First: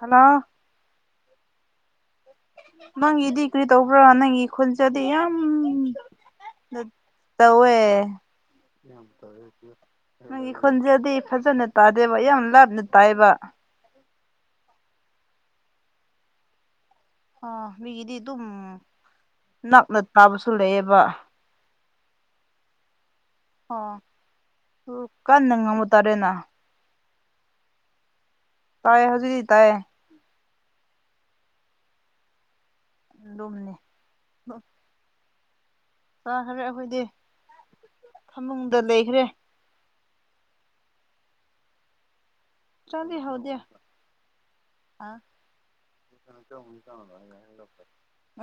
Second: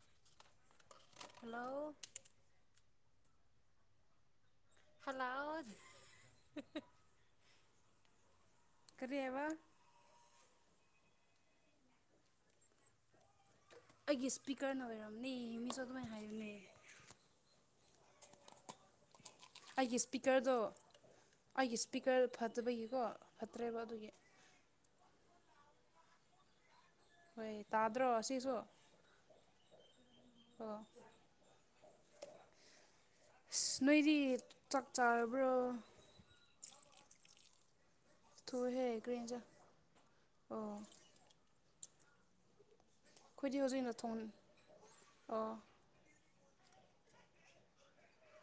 Hello hello ꯅꯪꯒꯤꯗꯤ ꯀ꯭ꯔꯤ ꯇꯧꯕ꯭ꯔꯥ ꯅꯪꯒꯤ ꯈꯨꯟꯖꯗꯤ ꯌꯥꯝ ꯍꯜꯂꯣ [unintelligible] ꯇꯧꯋꯦ ꯀꯔꯤ ꯑꯕꯥ ꯅꯪꯒꯤ ꯈꯣꯖꯦꯜꯗꯤ ꯐꯖꯅ ꯇꯥꯗꯦꯕ ꯌꯥꯝ ꯂꯥꯞꯅ ꯇꯥꯏꯕ ꯑꯩꯒꯤ ꯏꯁꯄꯤꯀꯔꯅ ꯑꯣꯏꯔꯝꯅꯤ ꯃꯤꯁꯨ ꯑꯗꯨꯃꯥꯏ ꯍꯥꯏꯌꯨꯅꯦ ꯑ ꯃꯤꯒꯤꯗꯤ ꯗꯨꯝ ꯑꯩꯒꯤ ꯁ꯭ꯄꯤꯀꯔꯗꯣ ꯑꯩꯒꯤ ꯁ꯭ꯄꯤꯀꯔ ꯐꯠꯇꯕꯒꯤꯀꯣ ꯐꯠꯇ꯭ꯔꯦꯕ ꯑꯥ ꯑꯗꯨꯒꯤ ꯀꯟꯅ ꯉꯥꯡꯕ ꯇꯥꯔꯦꯅꯥ ꯍꯣꯏ ꯇꯥꯗ꯭ꯔꯣ ꯑꯁꯤꯁꯨ ꯇꯥꯏ ꯍꯧꯖꯤꯛꯗꯤ ꯇꯥꯌꯦ ꯑꯣ ꯑꯗꯨꯝꯅꯤ ꯑꯁ ꯅꯣꯏꯗꯤ ꯆꯥꯛ ꯆꯥꯔꯕ꯭ꯔꯣ ꯆꯥꯈꯔ‌ꯦ ꯑꯈꯣꯏꯗꯤ ꯊꯨꯍ‌ꯦ ꯀꯔꯤ ꯏꯟꯖꯥꯡ ꯑ ꯆꯂꯤ ꯍꯧꯗꯦ ꯑꯩꯈꯣꯏꯗꯤ ꯍꯧꯖꯤꯛꯅ ꯊꯣꯡ ꯍꯥ ꯑꯣ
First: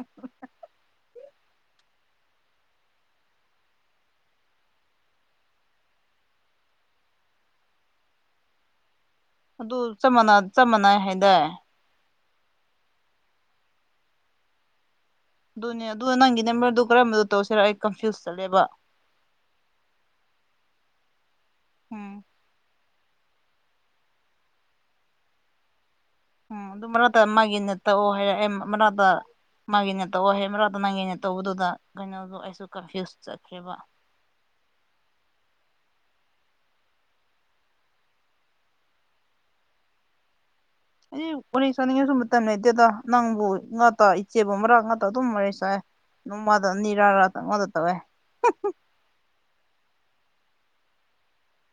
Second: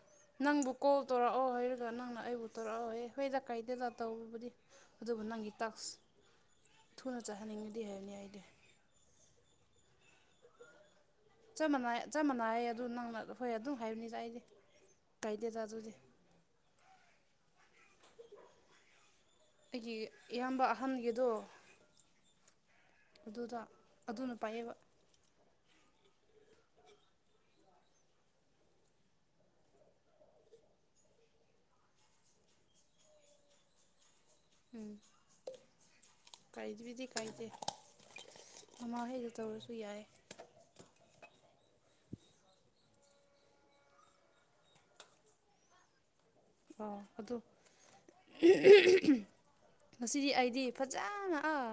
[unintelligible] ꯅꯪꯕꯨ ꯀꯣꯜ ꯇꯧꯔꯑꯣ ꯍꯥꯏꯔꯒ ꯅꯪꯅ ꯑꯩꯕꯨ ꯇꯧꯔꯑꯣ ꯍꯥꯢꯌꯦ ꯍꯣꯏꯗ ꯀꯥꯏꯗꯦꯗ ꯇꯧꯕꯕꯨꯗꯤ ꯑꯗꯨꯕꯨ ꯅꯪꯒꯤ ꯇꯥꯛꯁ ꯊꯨꯅ ꯆꯥꯍꯟꯅꯤꯡꯉꯗꯤ ꯍꯥꯏꯕꯅ‌ꯦ ꯑꯩꯗꯤ ꯑꯗꯨ ꯆꯞ ꯃꯥꯟꯅꯥ ꯃꯥꯟꯅꯩ ꯍꯥꯏꯗꯥꯏ ꯆꯞ ꯃꯥꯟꯅꯥꯏ ꯆꯞ ꯃꯥꯟꯅꯩꯌꯦ ꯑꯗꯨ ꯅꯪꯅ ꯍꯣꯏ ꯑꯗꯨꯝ ꯍꯥꯏꯕꯅꯤꯗ ꯑꯩꯗꯤ ꯀꯥꯏꯗꯦꯗ ꯑꯗꯨꯅꯦ ꯑꯗꯨꯗꯤ ꯑꯗꯨ ꯅꯪꯒꯤ ꯅꯝꯕꯔꯗꯨ ꯀꯔꯝꯕꯗ ꯇꯧꯁꯤꯔ ꯑꯩ ꯀꯟꯐ꯭ꯌꯨꯁ ꯆꯠꯂꯦꯕ ꯑꯩꯒꯤ ꯏꯌꯥꯝꯕ ꯑꯍꯟꯒꯤꯗꯣ ꯎꯝ ꯑꯗꯨꯗ ꯑꯗꯨꯅ ꯄꯥꯏꯌꯦꯕ ꯎꯝ ꯑꯗꯨ ꯃꯔꯥꯇ ꯃꯥꯒꯤꯅ ꯇꯧꯔꯑꯣ ꯍꯥꯏꯔꯑꯦ ꯃ ꯃꯔꯥꯇ ꯃꯥꯒꯤ ꯅꯦ ꯇꯧꯋ‌ꯣ ꯍꯦ ꯃꯔꯥꯗ ꯅꯪꯒꯤꯅꯦ ꯇꯧꯕꯗꯨꯗ ꯀꯩꯅꯣꯗ ꯑꯩꯁꯨ ꯀꯟꯐ꯭ꯌꯨꯁ ꯆꯠꯈ꯭ꯔ‌ꯦꯕꯥ ꯎꯝ ꯀꯥꯏꯗꯤꯕꯤꯗꯤ ꯀꯥꯏꯗꯦ ꯃꯃꯥꯍ‌ꯣꯏꯗ ꯇꯧꯔꯁꯨ ꯌꯥꯏ ꯑꯩ ꯋꯥꯔꯤ ꯁꯥꯅꯤꯡꯉꯥꯁꯨ ꯃꯇꯝ ꯂꯩꯇꯦꯗ ꯅꯪꯕꯨ ꯉꯥꯇ ꯏꯆꯦꯕꯨ ꯃꯔꯥꯛ ꯉꯥꯇ ꯑꯗꯨꯝ ꯋꯥꯔꯤ ꯁꯥꯏ ꯅꯣꯡꯃꯗ ꯑꯣ ꯑꯅꯤꯔꯛꯔ ꯑꯗꯨ ꯀꯩꯅ‌ꯣꯗ ꯇꯧꯋ‌ꯦ ꯉꯁꯤꯗꯤ ꯑꯩꯗꯤ ꯐꯖꯅ ꯑꯥ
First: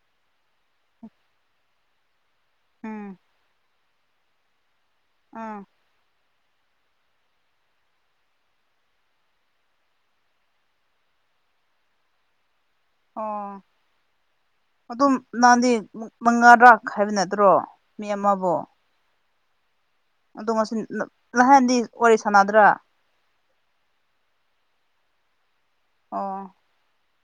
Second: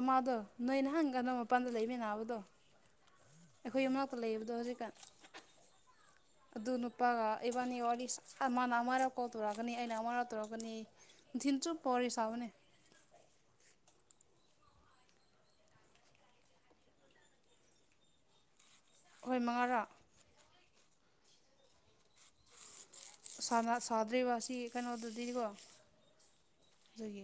ꯑꯃꯥꯗꯣ ꯅꯣꯏ ꯅꯍꯥꯟ ꯀꯩꯅꯣ ꯃꯄꯥꯟꯗ ꯂꯩꯃꯤꯟꯅꯕꯗꯣ ꯎꯝ ꯑꯩꯈꯣꯏ ꯌꯨꯝ ꯃꯅꯥꯛꯇ ꯂꯩꯕꯗꯣ ꯍꯧꯖꯤꯛꯀꯥꯟ ꯑ ꯑꯗꯨ ꯅꯨꯄꯥꯒ ꯏꯕꯥꯅꯤ ꯋꯥꯔꯤ ꯁꯥ ꯃꯥꯅ ꯑꯃꯔꯛ ꯀꯣꯜ ꯇꯧꯔꯛꯀꯅꯤ ꯑꯩꯅ ꯑꯃꯥꯔꯛ ꯇꯧꯔꯛꯀꯅꯤ ꯅꯨꯡꯊꯤꯟ ꯆꯨꯞꯄ ꯋꯥꯔꯤ ꯁꯥꯕꯅꯦ ꯑꯣ ꯑꯗꯨꯝ ꯅꯍꯥꯟꯗꯤ ꯃꯉꯥꯔꯛ ꯍꯥꯏꯕ ꯅꯠꯇ꯭ꯔꯣ ꯃꯤ ꯑꯃꯕꯨ ꯍꯣꯏ ꯃꯉꯥꯔꯥꯛ ꯑꯗꯣ ꯉꯁꯤꯟ ꯅ ꯅꯍꯥꯟꯗꯤ ꯋꯥꯔꯤ ꯁꯥꯟꯅꯗ꯭ꯔꯥ ꯁꯥꯟꯅ ꯁꯥꯗ꯭ꯔꯤꯕ ꯁꯤ ꯀꯩꯅꯣ ꯑꯗꯨꯗꯤꯀꯣ ꯑꯣ ꯑꯗꯒꯤ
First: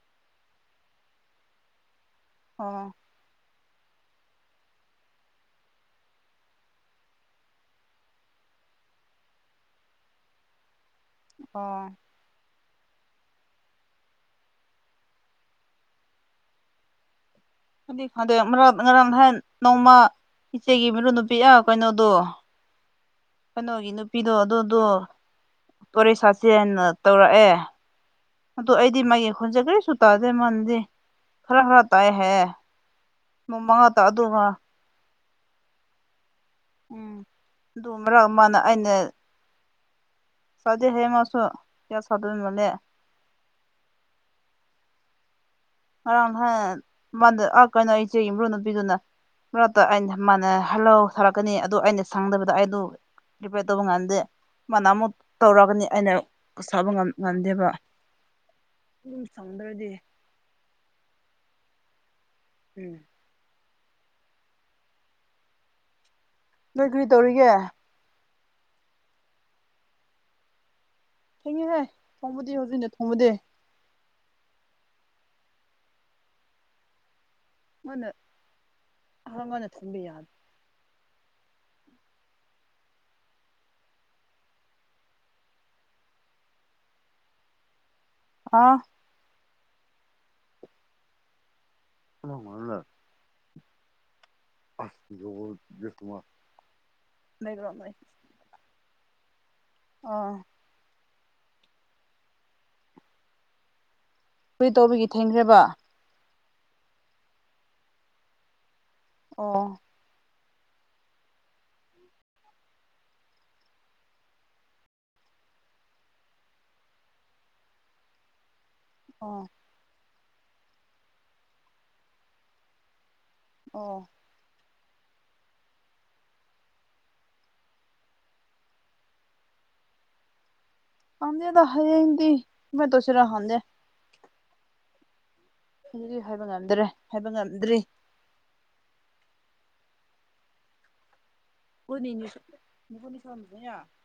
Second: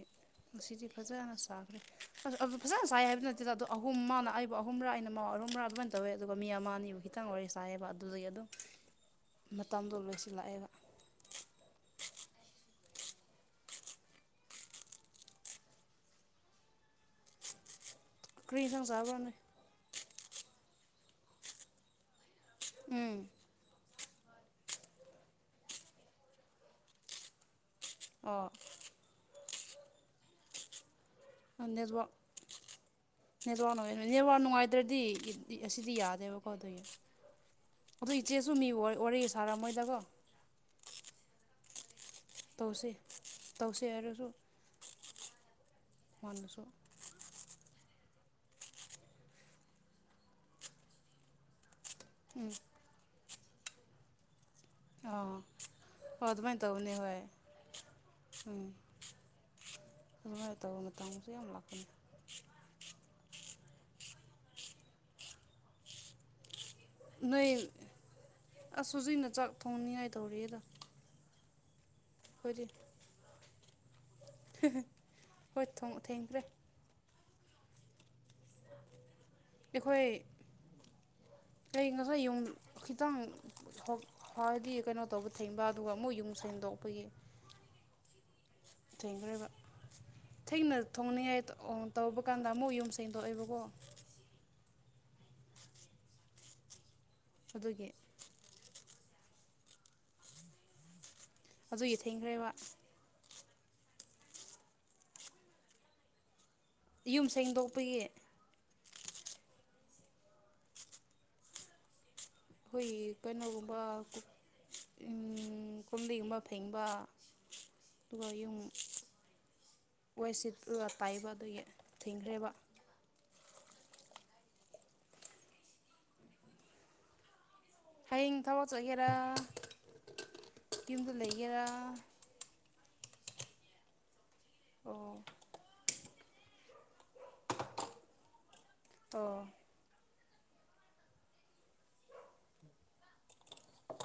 ꯉꯁꯤꯗꯤ ꯐꯖꯅ ꯁꯥꯈ꯭ꯔꯦ ꯑꯗꯨ ꯑꯗꯨ ꯐꯖꯅ ꯑꯣ ꯁꯥꯏ ꯍꯥꯏꯕꯅꯠ ꯑꯗꯨꯗꯗꯣ ꯑꯍꯨꯝ ꯃꯥꯅ ꯑꯩꯕꯨ ꯑꯍꯨꯝꯔꯥ ꯑꯩꯅ ꯃꯥ ꯑꯍꯨꯝꯕ꯭ꯔꯥ ꯑꯗꯨꯃꯥꯏꯅ ꯇꯧꯋꯦ ꯑꯗꯨꯒ ꯃꯤ ꯑꯃ ꯑꯅꯤꯕꯨ ꯈꯤꯇꯪ ꯋꯥꯔꯤ ꯁꯥꯏꯌꯦꯕ ꯑꯗꯨꯗꯒꯤ ꯑꯗꯨꯝ ꯃꯇꯝꯗꯣ ꯂꯣꯏꯁꯤꯜ ꯂꯛꯑꯦꯕ ꯑꯣ ꯈꯪꯗꯤ ꯈꯪꯗꯦ ꯀꯔꯤ ꯃꯔꯛ ꯏꯟꯁꯥꯡ ꯉꯔꯥꯡ ꯆꯥꯕ꯭ꯔꯥ ꯅꯣꯏ ꯅꯍꯥꯟ ꯅꯣꯡꯃ ꯏꯆꯦꯒꯤ ꯃꯔꯨꯞ ꯅꯨꯨꯄꯤ ꯑꯥ ꯀꯩꯅꯣꯗꯣ ꯎꯝ ꯀꯩꯅꯣꯒꯤ ꯅꯨꯄꯤꯗꯣ ꯑꯗꯨꯗꯣ ꯄꯥꯔꯤ ꯁꯥ ꯆꯦꯟꯅ ꯇꯧꯔꯛꯑꯦ ꯑꯣ ꯑꯗꯣ ꯑꯩꯗꯤ ꯃꯥꯒꯤ ꯈꯣꯟꯖꯦꯜ ꯀꯔꯤꯁꯨ ꯇꯥꯗꯦ ꯃꯥꯟꯅꯗꯤ ꯈꯔ ꯈꯔ ꯅꯦꯠꯋꯥꯛ ꯇꯥꯏꯌꯦ ꯍꯥꯏꯌꯦ ꯃꯃꯥꯡꯇ ꯑꯗꯨꯒ ꯗ꯭ꯔꯗꯤ ꯏꯁꯇꯤ ꯑꯁꯤꯗꯤ ꯌꯥꯗꯦꯕꯀꯣ ꯑꯗꯨꯒꯤ ꯎꯝ ꯑꯗꯨ ꯃꯔꯛ ꯏꯆꯦꯁꯨ ꯑꯃꯅ ꯃꯤꯒ ꯑꯩꯅ ꯋꯥꯔ ꯋꯥꯔꯤ ꯊꯥꯔꯝꯃꯣꯏꯗꯀꯣ ꯁꯥꯗꯦ ꯍꯥꯏꯌꯦ ꯃꯁꯨ ꯀꯌꯥ ꯁꯥꯗꯕ ꯃꯥꯜꯂꯦ ꯇꯧꯁꯦ ꯍꯥꯏꯔꯁꯨ ꯉꯥꯔꯥꯡ ꯃꯥꯅꯁꯨ ꯅꯍꯥꯟ ꯃꯥꯗ ꯑꯥ ꯀꯩꯅꯣ ꯏꯆꯦꯒꯤ ꯃꯔꯨꯞ ꯅꯨꯄꯤꯗꯨꯅ ꯃꯔꯛꯇ ꯑꯩꯅ ꯃꯥꯅ ꯍꯜꯂꯣ ꯊꯥꯔꯛꯀꯅꯤ ꯑꯗꯣ ꯑꯩꯅ ꯎꯝ ꯁꯪꯗꯕꯗ ꯑꯩꯗꯣ ꯔꯤꯄ꯭ꯂꯥꯏ ꯇꯧꯕ ꯉꯝꯗꯦ ꯃꯥꯅ ꯑꯃꯨꯛ ꯑꯥ ꯇꯧꯔꯛꯒꯅꯤ ꯑꯩꯅ ꯍꯣꯏ ꯑꯗꯨꯃꯥꯏꯅ ꯁꯥꯕ ꯇꯧꯕꯅꯤ ꯉꯝ ꯍꯣꯏ ꯉꯝꯗꯦꯕ ꯎꯝ ꯑꯗꯨꯝ ꯁꯪꯗ꯭ꯔꯗꯤ ꯑꯗꯨꯃꯥꯏ ꯇꯧꯕ ꯃꯇꯝꯒꯁꯨ ꯌꯥꯝ ꯂꯥꯛꯄꯅꯦ ꯎꯝ ꯅꯣꯏ ꯀꯔꯤ ꯇꯧꯔꯤꯒꯦ ꯅꯣꯏ ꯑꯁ ꯁꯨꯨꯖꯤꯅ ꯆꯥꯛ ꯊꯣꯡꯅꯤꯉꯥꯏ ꯇꯧꯔꯤꯑꯦꯗ ꯊꯦꯡꯉꯤꯍꯦ ꯊꯣꯡꯕꯗꯤ ꯍꯧꯖꯤꯛꯅ ꯊꯣꯡꯕꯗꯤ ꯍꯣꯏ ꯊꯣꯡ ꯊꯦꯡꯈ꯭ꯔꯦ ꯃꯨꯟꯅ ꯑꯩꯈꯣꯏ ꯅꯣꯏ ꯉꯈꯣꯏ ꯌꯨꯝ ꯈꯤꯇꯪ ꯁꯛ ꯍꯥꯔꯗꯤ ꯀꯅꯣ ꯇꯧꯕ ꯊꯤꯡꯕ ꯑꯗꯨꯒ ꯃꯣꯏ ꯌꯨꯝ ꯁꯦꯡꯗꯣꯛꯄꯒꯤ ꯑꯥ ꯊꯦꯡꯈ꯭ꯔꯦꯕ ꯊꯦꯡꯅ ꯊꯣꯡꯅꯤꯡꯉꯥꯏ ꯑꯣ ꯇꯧꯕ ꯀꯥꯟꯗ ꯃꯣꯏ ꯌꯨꯝ ꯁꯦꯡꯗꯣꯛꯑꯦꯕꯀꯣ ꯑꯥꯏ ꯌꯣꯡꯑꯣꯏ ꯄꯤꯔꯛꯇꯨ ꯃꯥꯜꯂꯤ ꯂꯩꯕ꯭ꯔꯣ ꯑꯗꯨꯒꯤ ꯃꯣꯏ ꯑ ꯑꯗꯨꯒꯤ ꯊꯦꯡꯈ꯭ꯔꯦꯕ ꯀꯔꯤ ꯇꯧꯕꯒꯤ ꯊꯦꯡꯈ꯭ꯔꯦꯕꯥ ꯌꯨꯝ ꯁꯦꯡꯗꯣꯛꯄꯒꯤ ꯑꯣ ꯈꯣꯏꯒꯤ ꯀꯩꯅꯣꯒꯨꯝꯕ ꯒꯨ ꯎꯝ ꯀꯣꯝꯕꯤꯒꯨꯝꯕ ꯐꯦꯡꯕ ꯇꯨꯒ ꯌꯨꯝ ꯑꯣ ꯋꯥꯏ ꯁꯤꯠꯂ ꯇꯥꯏꯕꯗꯨꯒꯤ ꯊꯤꯡꯈ꯭ꯔꯦꯕ ꯑꯣ ꯍꯌꯦꯡ ꯊꯕꯛ ꯆꯠꯒꯦꯔꯥ ꯌꯨꯝꯗ ꯈꯪꯗꯦꯗ ꯂꯩꯒꯦꯔꯥ ꯍꯌꯦꯡꯗꯤ [inaudible] ꯇꯧꯁꯤꯔꯥ ꯈꯪꯗꯦ ꯑꯣ ꯑꯗꯨꯗꯤ ꯍꯥꯏꯕ ꯉꯝꯗ꯭ꯔꯦ ꯍꯥꯏꯕ ꯉꯝꯗ꯭ꯔꯤ ꯑꯣ [unintelligible]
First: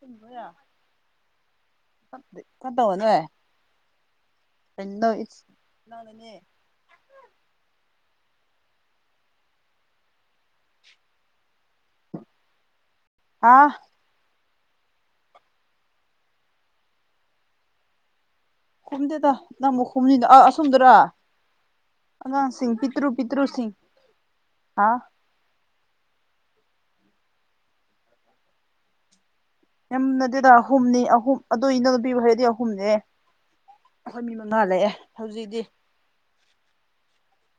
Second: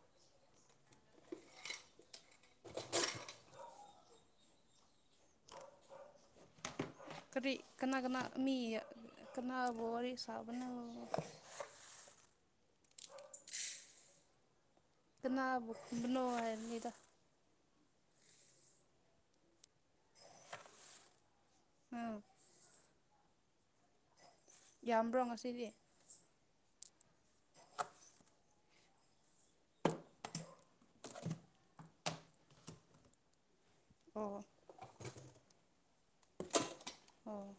[unintelligible] ꯌꯥ [unintelligible] ꯈ ꯇꯧꯋꯣꯅꯦ [unintelligible] ꯀꯔꯤ ꯀꯅꯥ ꯀꯅꯥ ꯃꯤꯒ ꯀꯅꯥꯕꯨ ꯋꯥꯔꯤ ꯁꯥꯕꯅꯣ ꯑꯥ ꯀꯅꯥꯕꯨ ꯊꯤꯟꯕꯅꯣ ꯍꯥꯏꯕꯅꯤꯗ ꯈꯨꯝꯗꯦꯗ ꯅꯪꯃꯨꯛ ꯈꯨꯝꯅꯤꯗ ꯑ ꯑꯁꯣꯝꯗꯔꯥ ꯎꯝ ꯑꯉꯥꯡꯁꯤꯡ ꯄꯤꯠ ꯇ꯭ꯔꯨ ꯄꯤꯇ꯭ꯔꯨꯁꯤꯡ ꯌꯥꯝꯕ꯭ꯔꯣ ꯉꯁꯤꯗꯤ ꯌꯥꯝꯅꯗꯦꯗꯥ ꯑꯍꯨꯝꯅꯤ ꯑꯍꯨꯝ ꯑꯗꯨ ꯏꯅꯣ ꯅꯨꯄꯤꯕꯨ ꯍꯥꯏꯔꯗꯤ ꯑꯍꯨꯝꯅꯤ ꯈꯣꯏ ꯃꯤ ꯑꯣ ꯃꯉꯥ ꯂꯩꯑꯦ ꯍꯧꯖꯤꯛꯗꯤ ꯑꯣ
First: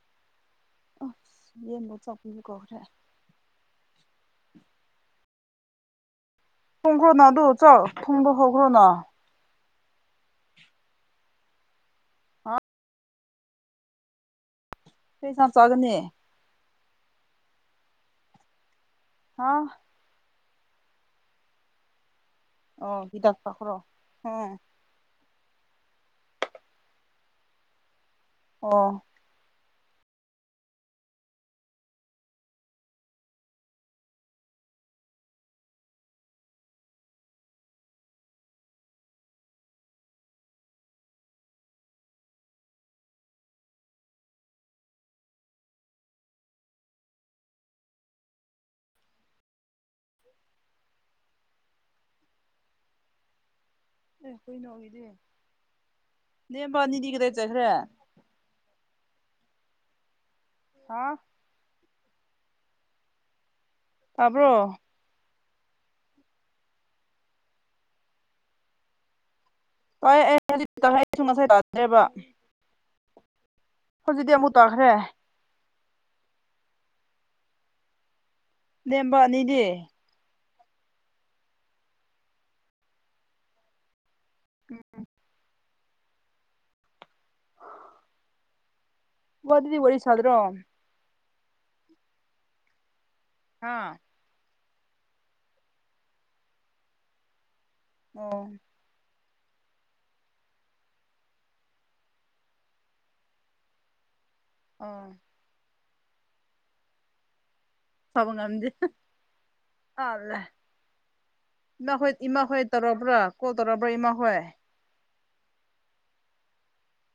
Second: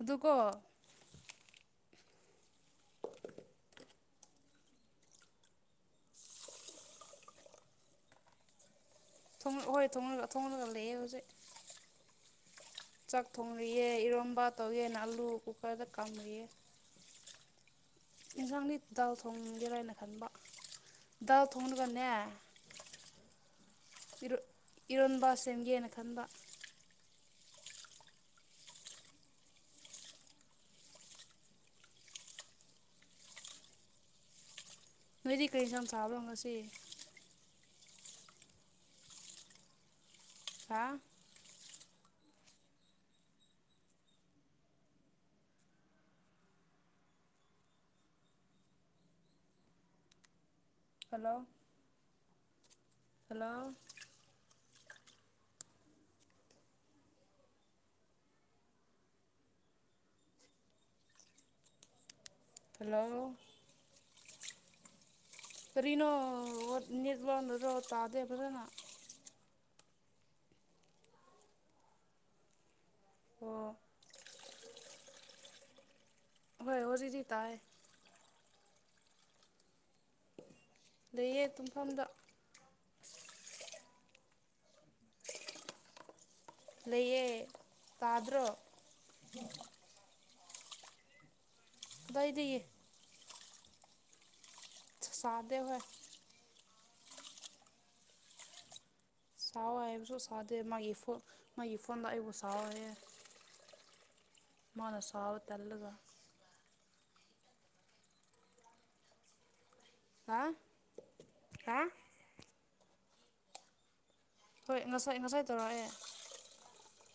ꯑꯗꯨꯀꯣ ꯑ ꯌꯦꯟꯕꯨ ꯆꯧꯀ꯭ꯔꯤꯒ ꯀꯧꯈ꯭ꯔꯦ [unintelligible] ꯊꯣꯡ ꯍꯣꯏ ꯊꯣꯡꯂꯒ ꯊꯣꯡꯂꯒ ꯂꯩꯑꯦ ꯍꯧꯖꯤꯛ ꯆꯥꯛ ꯊꯣꯡꯔꯤꯑꯦ ꯏꯔꯣꯝꯕ ꯇꯧꯒꯦꯅ ꯑꯂꯨ ꯀꯩ ꯏꯟꯁꯥꯡ ꯀꯨꯀꯔꯗ ꯆꯥꯒꯅꯤ ꯀꯥꯝꯔꯤꯌꯦ ꯑꯦꯟꯖꯥꯡꯗꯤ ꯗꯥꯜ ꯍꯥ ꯊꯣꯡꯒꯦꯔ ꯍꯥꯏꯅ ꯈꯟꯕ ꯗꯥꯜ ꯊꯣꯡꯂꯒꯅꯦ ꯑꯣ ꯍꯤꯗꯥꯛ ꯊꯛꯈ꯭ꯔꯣ ꯑꯣ ꯏꯔꯣꯟꯕ ꯁꯦꯝꯒꯦꯅ ꯈꯟꯕ ꯑꯣ ꯅꯣꯏꯗꯤ ꯀꯔꯤ ꯑꯦꯟꯁꯥꯡ ꯆꯥꯕ꯭ꯔꯣ ꯉꯁꯤ ꯍꯥ ꯍꯜꯂꯣ ꯍꯜꯂꯣ ꯑꯦ ꯀꯨꯏꯅ ꯑꯣꯏꯗꯦ ꯅꯦꯝꯕ ꯑꯅꯤꯗꯤ ꯀꯗꯥꯏ ꯆꯠꯈ꯭ꯔꯦ ꯍꯥꯥ ꯍꯜꯂꯣ ꯇꯥꯕ꯭ꯔꯣ ꯀꯔꯤꯅꯣ ꯑꯣ ꯅꯦꯠꯋꯥꯛꯅꯔꯣ ꯇꯥꯗꯦ ꯐꯖꯅ ꯍꯣꯏ ꯑꯩ ꯍꯧꯖꯤꯛ ꯑꯩꯁꯨ ꯉꯁꯥꯏ ꯇꯥꯗ꯭ꯔꯦꯕ ꯑꯣ ꯍꯣꯖꯤꯛꯗꯤ ꯑꯃꯨꯛ ꯇꯥꯈ꯭ꯔꯦ ꯍꯣꯏ ꯍꯧꯖꯤꯛꯗꯤ ꯇꯥꯏ ꯂꯦꯝꯕ ꯑꯅꯤꯗꯤ ꯂꯩꯌꯦ ꯇꯨꯝꯐꯝꯗ ꯎꯝ ꯎꯝ ꯂꯩꯌꯦ ꯄꯥꯗ꯭ꯔꯣ ꯒꯣꯗꯗꯤ ꯋꯥꯔꯤ ꯁꯥꯗ꯭ꯔꯣ ꯕꯩꯗꯩꯌꯦ ꯍꯥꯥ ꯆ ꯆꯥꯗꯦ ꯍꯣꯏ ꯑꯣ ꯁꯥꯎ ꯍꯥꯏꯔꯁꯨ ꯁꯥꯥꯗꯦ ꯃꯥꯒꯤ ꯐꯣ ꯃꯥꯒꯤ ꯐꯣꯟꯗ ꯑꯩꯕꯨ ꯁꯥꯎ ꯍꯥꯏꯌꯦ ꯃꯥꯥꯅ ꯑꯣ ꯁꯥꯎ ꯇꯜꯂꯒ ꯁꯥꯕ ꯉꯝꯗꯦ ꯍ ꯑ ꯍꯥ ꯂꯦ ꯍꯥ ꯅꯍꯣꯏꯠ ꯏꯃꯥꯍꯣꯏ ꯇꯧꯔꯛꯕ꯭ꯔ ꯀꯣꯜ ꯇꯧꯔꯛꯕ꯭ꯔ ꯏꯃꯥꯍꯣꯏ ꯍꯣꯏ ꯉꯁꯥꯏ ꯉꯁꯥꯏ ꯇꯧꯔꯛꯑꯦ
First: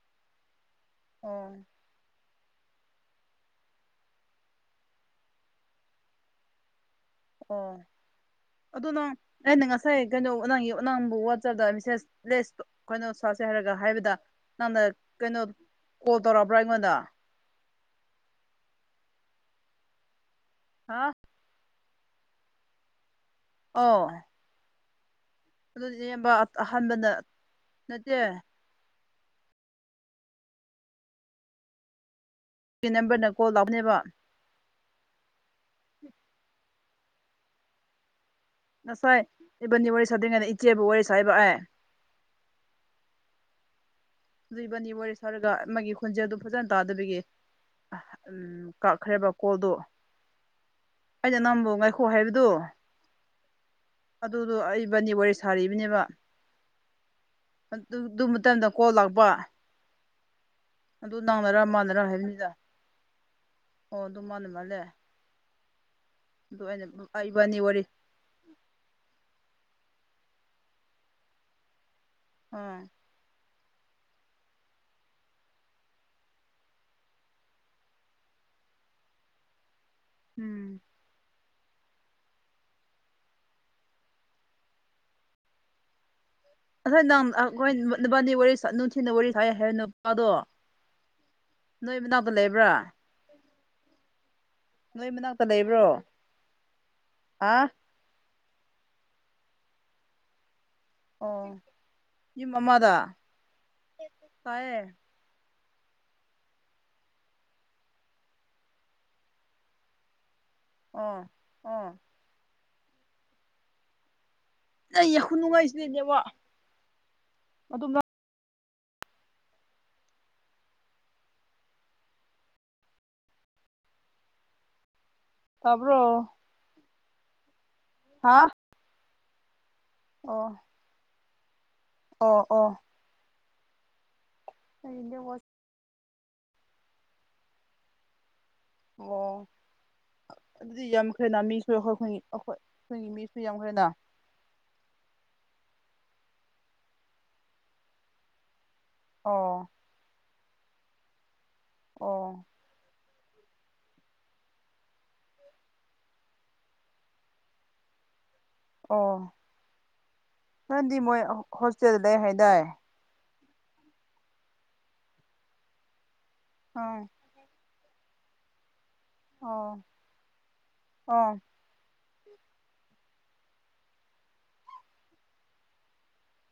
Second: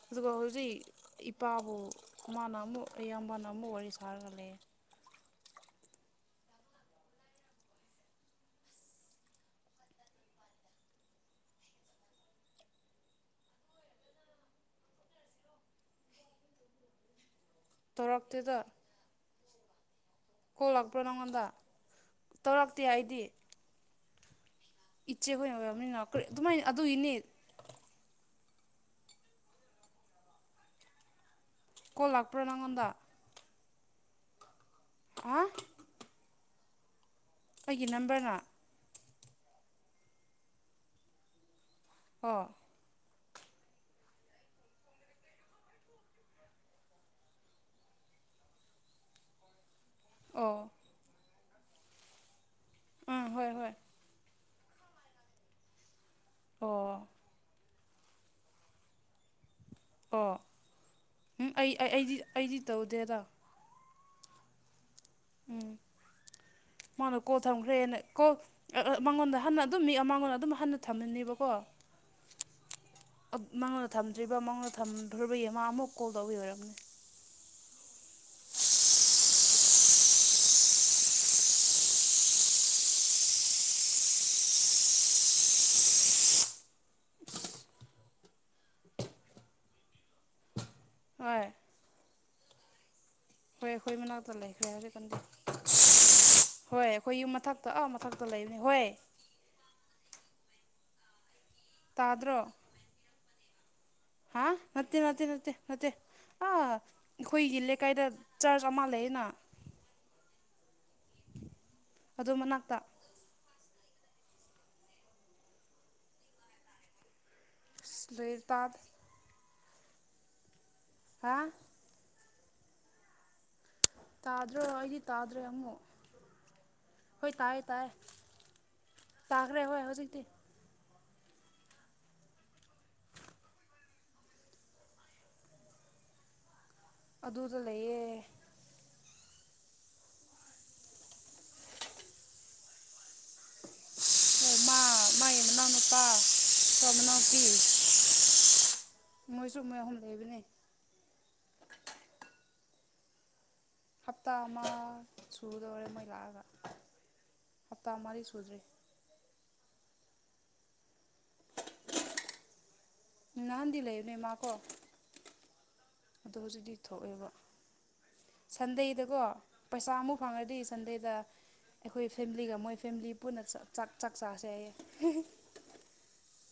ꯑꯗꯨꯒ ꯍꯧꯖꯤꯛ ꯑꯣ ꯏꯄꯥꯕꯨ ꯃꯥꯅ ꯑꯃꯨꯛ ꯏꯌꯥꯝꯕꯅ ꯑꯃꯨꯛ ꯋꯥꯔꯤ ꯁꯥꯥꯔꯒ ꯂꯩꯌꯦ ꯑꯣ ꯑꯗꯣ ꯅꯪ ꯑꯩꯅ ꯉꯁꯥꯏ ꯀꯩꯅꯣ ꯅꯪꯒꯤ ꯅꯪꯕꯨ ꯋꯥꯆꯞꯗ ꯃꯦꯁꯦꯁ ꯂꯦꯁ ꯀꯩꯅꯣ ꯆꯥꯁꯦ ꯍꯥꯏꯔꯒ ꯍꯥꯏꯕꯗ ꯅꯪꯅ ꯀꯩꯅꯣ ꯀꯣꯜ ꯇꯧꯔꯑꯕ꯭ꯔ ꯑꯩꯉꯣꯟꯗ ꯇꯧꯔꯛꯇꯦꯗꯥ ꯀꯣꯜ ꯂꯥꯛꯄ꯭ꯔꯣ ꯍꯥ ꯅꯪꯉꯣꯟꯗ ꯇꯧꯔꯥꯛꯇꯦ ꯑꯩꯗꯤ ꯑꯣ ꯏꯆꯦ ꯍꯣꯏꯅ ꯑꯗꯨꯂꯤꯌꯦꯝꯕ ꯑꯍꯟꯕꯗ ꯅꯠꯇꯦ ꯀꯣꯜ ꯂꯥꯛꯄ꯭ꯔꯣ ꯅꯪꯉꯣꯟ ꯀꯦ ꯅꯝꯕꯔꯅ ꯀꯣꯜ ꯂꯥꯛꯄꯅꯦꯕ ꯑꯣ ꯑꯩꯒꯤ ꯅꯝꯕꯔꯅ ꯉꯁꯥꯏ ꯏꯕꯥꯅꯤ ꯋꯥꯔꯤ ꯁꯥꯗ꯭ꯔꯤꯉꯩꯗ ꯏꯆꯦꯕꯨ ꯋꯥꯔꯤ ꯁꯥꯥꯏꯕ ꯑꯥꯏ ꯑꯣ ꯗꯨ ꯏꯕꯥꯟꯅꯤ ꯋꯥꯔꯤ ꯁꯥꯔꯒ ꯑꯃꯒꯤ ꯈꯣꯟꯖꯦꯜꯗꯨ ꯐꯖꯟ ꯇꯥꯗꯕꯒꯤ ꯎꯝ ꯀꯥꯛꯈ꯭ꯔꯦꯕ ꯀꯣꯜꯗꯣ ꯑꯣ ꯑꯩꯅ ꯅꯝꯕꯨ ꯉꯥꯏꯈꯣ ꯍꯥꯏꯕꯗꯨ ꯎꯝ ꯍꯣꯏ ꯍꯣꯏ ꯑꯗꯨꯗꯣ ꯑꯩ ꯕꯥꯟꯅꯤ ꯋꯥꯔꯤ ꯁꯥꯔꯤꯕꯤꯅꯦꯕꯥ ꯑꯣ ꯑꯗꯨ ꯗꯨ ꯃꯇꯝꯗ ꯀꯣꯜ ꯂꯥꯛꯄ ꯑꯣ ꯑꯗꯨ ꯎꯝ ꯅꯥꯃꯔ ꯑꯩ ꯑꯩ ꯃꯥꯅꯔ ꯑꯩꯗꯤ ꯍꯥꯏꯕꯤꯅꯤꯗ ꯑꯩꯗꯤ ꯇꯧꯗꯦꯗ ꯑꯣ ꯑꯗꯨ ꯃꯥꯅ ꯃꯥꯜꯂꯦ ꯎꯝ ꯑꯗꯨ ꯑꯩꯅ ꯃꯥꯅ ꯀꯣꯜ ꯏꯕꯥꯅꯤ ꯋꯥꯔꯤ ꯊꯝꯈ꯭ꯔꯦꯅ ꯀꯣꯛ ꯑ ꯑ ꯃꯉꯣꯟꯗ ꯍꯟꯅ ꯑꯗꯨꯝ ꯃꯤ ꯑꯃ ꯉꯣꯟꯗ ꯑꯗꯨꯝ ꯍꯟꯅ ꯊꯝꯃꯅꯦꯕꯀꯣ ꯑ ꯑꯠ ꯃꯉꯣꯟꯗ ꯊꯝꯗ꯭ꯔꯤꯕ ꯃꯉꯣꯟꯗ ꯊꯝꯗ꯭ꯔꯤꯕꯒꯤ ꯃꯥ ꯑꯃꯨꯛ ꯀꯣꯜ ꯇꯧꯕꯤ ꯑꯣꯏꯔꯝꯅꯤ [inaudible] ꯎꯝ [inaudible] ꯑꯁꯥꯏ ꯅꯪ ꯑꯒꯣꯏ ꯅꯨꯄꯥꯗꯤ ꯋꯥꯔꯤ ꯁꯥ ꯅꯨꯡꯊꯤꯟꯗ ꯋꯥꯔꯤ ꯁꯥꯏ ꯍꯥꯏ ꯅꯨꯄꯥꯗꯣ꯫ ꯍꯣꯏ ꯅꯣꯏ ꯃꯅꯥꯛꯇ ꯂꯩꯕ꯭ꯔꯥ? ꯍꯣꯏ ꯑꯈꯣꯏ ꯃꯅꯥꯛꯇ ꯂꯩꯈ꯭ꯔꯦ ꯅꯣꯏ ꯍꯧꯖꯤꯛꯀꯥꯟꯗꯤ ꯃꯅꯥꯛꯇ ꯂꯩꯕ꯭ꯔꯣ ꯍꯣꯏ ꯑꯈꯣꯏ ꯌꯨꯝ ꯍꯥ ꯃꯊꯛꯇ ꯑꯥ ꯃꯊꯛ ꯃꯊꯛꯇ ꯂꯩꯕꯅꯦ ꯍꯣꯏ ꯑꯣ ꯇꯥꯗ꯭ꯔꯣ ꯌꯨꯝ ꯑꯃꯥꯗ꯫ ꯍꯥ ꯅꯠꯇꯦ ꯅꯠꯇꯦ ꯅꯠꯇꯦ ꯅꯠꯇꯦ ꯑꯥ ꯑꯈꯣꯏꯒꯤ ꯂꯩꯀꯥꯏꯗ ꯆꯥꯔꯆ ꯑꯃ ꯂꯩꯌꯦꯅꯥ꯫ ꯑꯥ ꯑꯗꯨ ꯃꯅꯥꯛꯇ꯫ ꯑꯩ ꯌꯥ ꯈꯨꯅꯨꯡꯉꯥꯏꯁꯤꯗꯤ ꯅꯦꯠ ꯋꯥꯛ ꯂꯩ ꯇꯥꯛ ꯍꯥꯥ ꯇꯥꯗ꯭ꯔꯣ ꯑꯩꯗꯤ ꯇꯥꯗ꯭ꯔꯦ ꯑꯃꯨꯛ ꯇꯥꯕ꯭ꯔꯣ ꯍꯣꯏ ꯇꯥꯏꯌꯦ ꯇꯥꯏꯌꯦ꯫ ꯍꯥ ꯇꯥꯈ꯭ꯔꯦ ꯍꯣꯏ ꯍꯧꯖꯤꯛ꯫ ꯑꯣ ꯑꯣ ꯑꯣ ꯑꯩꯗꯤ ꯋꯥ ꯑꯗꯨꯗ ꯂꯩꯌꯦ ꯑꯣ ꯑꯗꯨꯗꯤ ꯌꯥꯝꯈ꯭ꯔꯦꯅ ꯃꯤꯁꯨ ꯑꯈꯣꯏ ꯈꯣꯏꯒꯤ ꯑꯈꯣꯏ ꯑꯈꯣꯏꯒꯤ ꯃꯤꯁꯨ ꯌꯥꯝꯈ꯭ꯔꯦꯅ꯫ ꯑꯣ ꯃꯥ ꯃꯥꯒꯤ ꯃꯅꯥꯎ ꯅꯨꯄꯥ ꯇꯣ ꯃꯅꯥꯎꯄꯤ ꯃꯣꯏꯖꯨ ꯑꯣ ꯃꯣꯏ ꯑꯍꯨꯝ ꯂꯩꯕꯅꯦ꯫ ꯑꯣ ꯍꯞꯇꯥ ꯑꯃ ꯁꯨꯗꯧꯔꯦ ꯃꯣꯏ ꯂꯥꯛꯑꯒ ꯍꯞꯇꯥ ꯃꯔꯤ ꯁꯨꯗ꯭ꯔꯤ꯫ ꯑꯣ ꯃꯥꯗꯤ ꯃꯣꯏ ꯍꯣꯁꯇꯦꯜ ꯂꯩ ꯍꯥꯏꯗꯥꯏ꯫ ꯅꯍꯥꯟꯗꯤ ꯂꯩꯕꯅꯦ ꯃꯥꯀꯣ ꯑꯗꯣ ꯍꯧꯖꯤꯛꯇꯤ ꯑꯥ ꯊꯣꯛꯑꯦꯕ꯫ ꯁꯟꯗꯦꯗꯀꯣ ꯑꯣ ꯄꯩꯁꯥ ꯑꯃꯨꯛ ꯐꯪꯉꯗꯤ ꯁꯟꯗꯦꯗ ꯑꯣ ꯑꯩꯈꯣꯏ ꯐꯦꯝꯂꯤꯒ ꯃꯣꯏ ꯐꯦꯝꯂꯤ ꯄꯨꯟꯅ ꯆꯛ ꯆꯥꯛ ꯆꯥꯛ ꯆꯥꯁꯦ ꯍꯥꯏꯌꯦ ꯍꯦ ꯍꯦ꯫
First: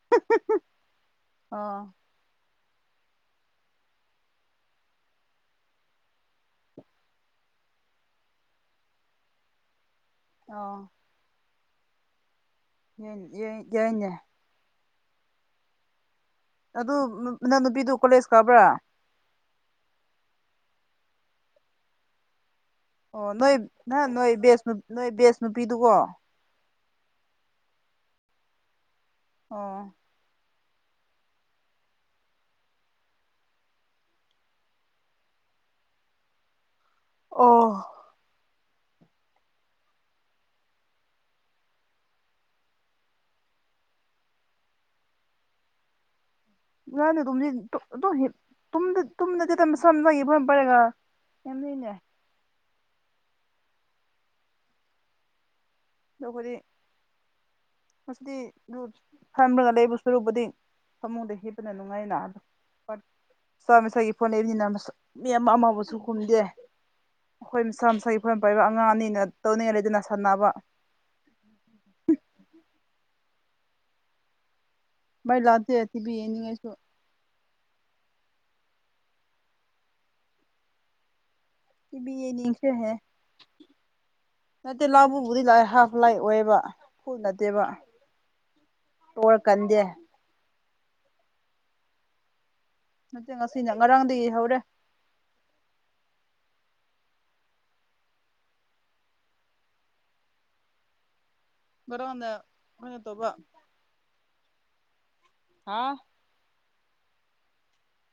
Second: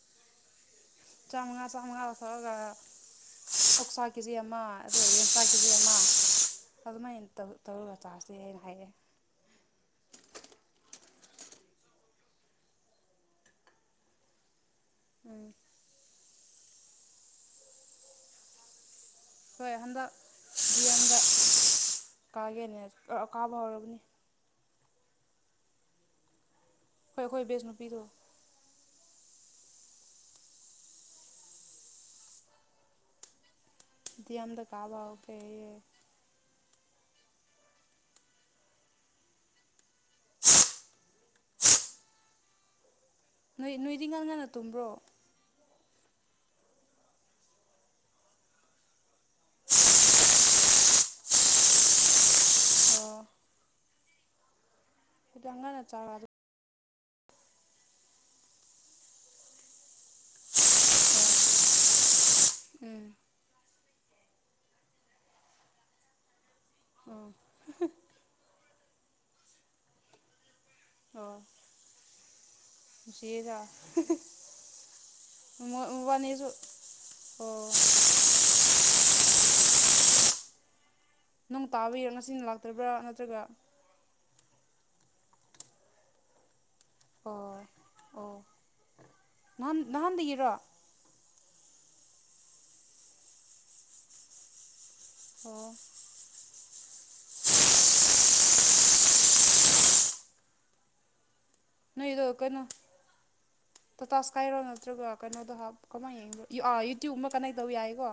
[unintelligible] ꯆꯥꯝꯃꯉꯥ ꯑꯣ ꯆꯥꯝꯃꯉꯥꯗ ꯊꯣꯛꯑꯒ ꯑꯣꯛꯁꯥ ꯀꯤꯖꯤ ꯑꯃ ꯑꯗꯨꯒ ꯌꯦꯟꯁꯥ ꯀꯤꯖꯤ ꯑꯃ ꯑꯗꯨꯃꯥꯏꯟ ꯇꯧꯏ꯫ ꯇꯧꯔꯒ ꯆꯥꯁꯦꯅ ꯍꯥꯏꯌꯦ꯫ ꯑꯣ ꯌꯦꯡ ꯌꯦꯡ ꯌꯥꯏꯅꯦ꯫ ꯎꯝ ꯑꯗꯨ ꯃꯅꯥꯎꯅꯨꯄꯤꯗꯨ ꯀꯣꯂꯦꯖ ꯀꯥꯕ꯭ꯔ? ꯍꯣꯏ ꯍꯟꯗꯛ ꯗꯤ ꯌꯦꯝꯗ ꯀꯥꯒꯦꯅꯦ꯫ ꯑꯣ ꯅꯣꯏ ꯀꯥꯕ ꯍꯧꯔꯕꯅꯤ ꯅꯍꯟ ꯅꯣꯏ ꯕꯦꯁ ꯅꯨ ꯅꯣꯏ ꯕꯦꯁ ꯅꯨꯄꯤꯗꯨꯒꯣ꯫ ꯍꯣꯏ ꯑꯈꯣꯏ ꯕꯦꯁ ꯅꯨꯄꯤꯗꯣ꯫ ꯑꯣ ꯗꯤ ꯌꯦꯝꯗ ꯀꯥꯕ ꯍꯧꯈ꯭ꯔꯦꯌꯦ꯫ ꯑꯣ ꯅꯣꯏ ꯅꯣꯏꯗꯤ ꯉꯟ ꯉꯟꯅ ꯇꯨꯝꯕ꯭ꯔꯣ? ꯉꯥꯟꯅ ꯗꯨꯝꯗꯤ ꯇꯨ ꯑꯗꯨꯝ ꯍꯤꯞ ꯇꯨꯝꯗꯤ ꯇꯨꯝꯗꯗꯤꯗ ꯃꯁꯥ ꯃꯁꯥꯒꯤ ꯕ ꯄꯥꯏꯔꯒ ꯌꯥꯝ ꯅꯩꯅꯦ꯫ [unintelligible] ꯑꯣ ꯈꯤꯇꯪ ꯉꯟꯅ ꯆꯥꯔꯁꯨ ꯃꯁꯤꯗꯤ ꯔꯨꯠ ꯐꯝꯔꯒ ꯂꯩꯕ ꯁꯔꯨꯛꯄꯨꯗꯤ ꯐꯃꯨꯡꯗ ꯍꯤꯞꯄꯅ ꯅꯨꯡꯉꯥꯏꯅ꯫ [unintelligible] ꯃꯁꯥ ꯃꯁꯥꯒꯤ ꯐꯣꯟ ꯂꯩꯕꯅꯤꯅ ꯃꯁꯛ ꯃꯤ ꯑꯃ ꯑꯃꯕꯨꯁꯨ ꯈꯨꯝꯗꯦ꯫ ꯑꯈꯣꯏ ꯃꯁꯥ ꯃꯁꯥꯒꯤ ꯐꯣꯟ ꯄꯥꯏꯕ ꯑꯉꯥꯡ ꯑꯅꯤꯅ ꯇꯧꯅꯤꯡꯉꯥꯏ ꯂꯩꯗꯅ ꯁꯥꯟꯅꯕ꯫ ꯑꯣ ꯆꯦꯒ [unintelligible] ꯃꯩ ꯂꯥꯛꯇꯦ ꯇꯤ ꯕꯤ ꯌꯦꯡꯅꯤꯡꯉꯥꯏꯁꯨ꯫ [inaudible] ꯑꯣ [unintelligible] ꯅꯣꯡ ꯇꯥꯕꯩꯔ ꯇꯤꯚꯤ ꯉꯁꯤꯅ ꯂꯥꯛꯇꯕ꯭ꯔꯥ ꯌꯦꯡꯅꯤꯡꯈ꯭ꯔꯦꯍꯦ ꯅꯠꯇ꯭ꯔꯒ? ꯅꯠꯇꯦ ꯂꯥꯛꯄꯕꯨꯗꯤ ꯂꯥꯛꯑꯦ ꯍꯥꯐ ꯂꯥꯏꯠ ꯑꯣꯏꯌꯦꯕ꯫ ꯐꯨꯜ ꯑꯣ ꯅꯠꯇꯦꯕ ꯑꯣ ꯇꯣꯔ ꯅꯍꯥꯟ ꯀꯟꯗꯦ ꯅꯍꯥꯟꯗꯒꯤꯔꯣ? ꯅꯠꯇꯦ ꯉꯁꯤꯅ ꯉꯔꯥꯡꯗꯒꯤ ꯍꯧꯔꯦ꯫ ꯑꯣ [unintelligible] ꯅꯣꯏꯗꯣ ꯉꯔꯥꯡꯅ ꯀꯩꯅꯣ ꯇꯧꯕ ꯇꯥꯇꯥꯥ ꯁ꯭ꯀꯥꯏꯔꯣ ꯅꯠꯇ꯭ꯔꯒ ꯀꯩꯅꯣꯗꯣ ꯍꯥꯞ ꯍꯥ ꯀꯃꯥꯏꯅ ꯌꯦꯡꯕ꯭ꯔ? ꯌ ꯑ ꯌꯨꯇ꯭ꯌꯨꯕꯀꯨꯝꯕ ꯀꯟꯅꯦꯛ ꯇꯧꯕ ꯌꯥꯏꯀꯣ?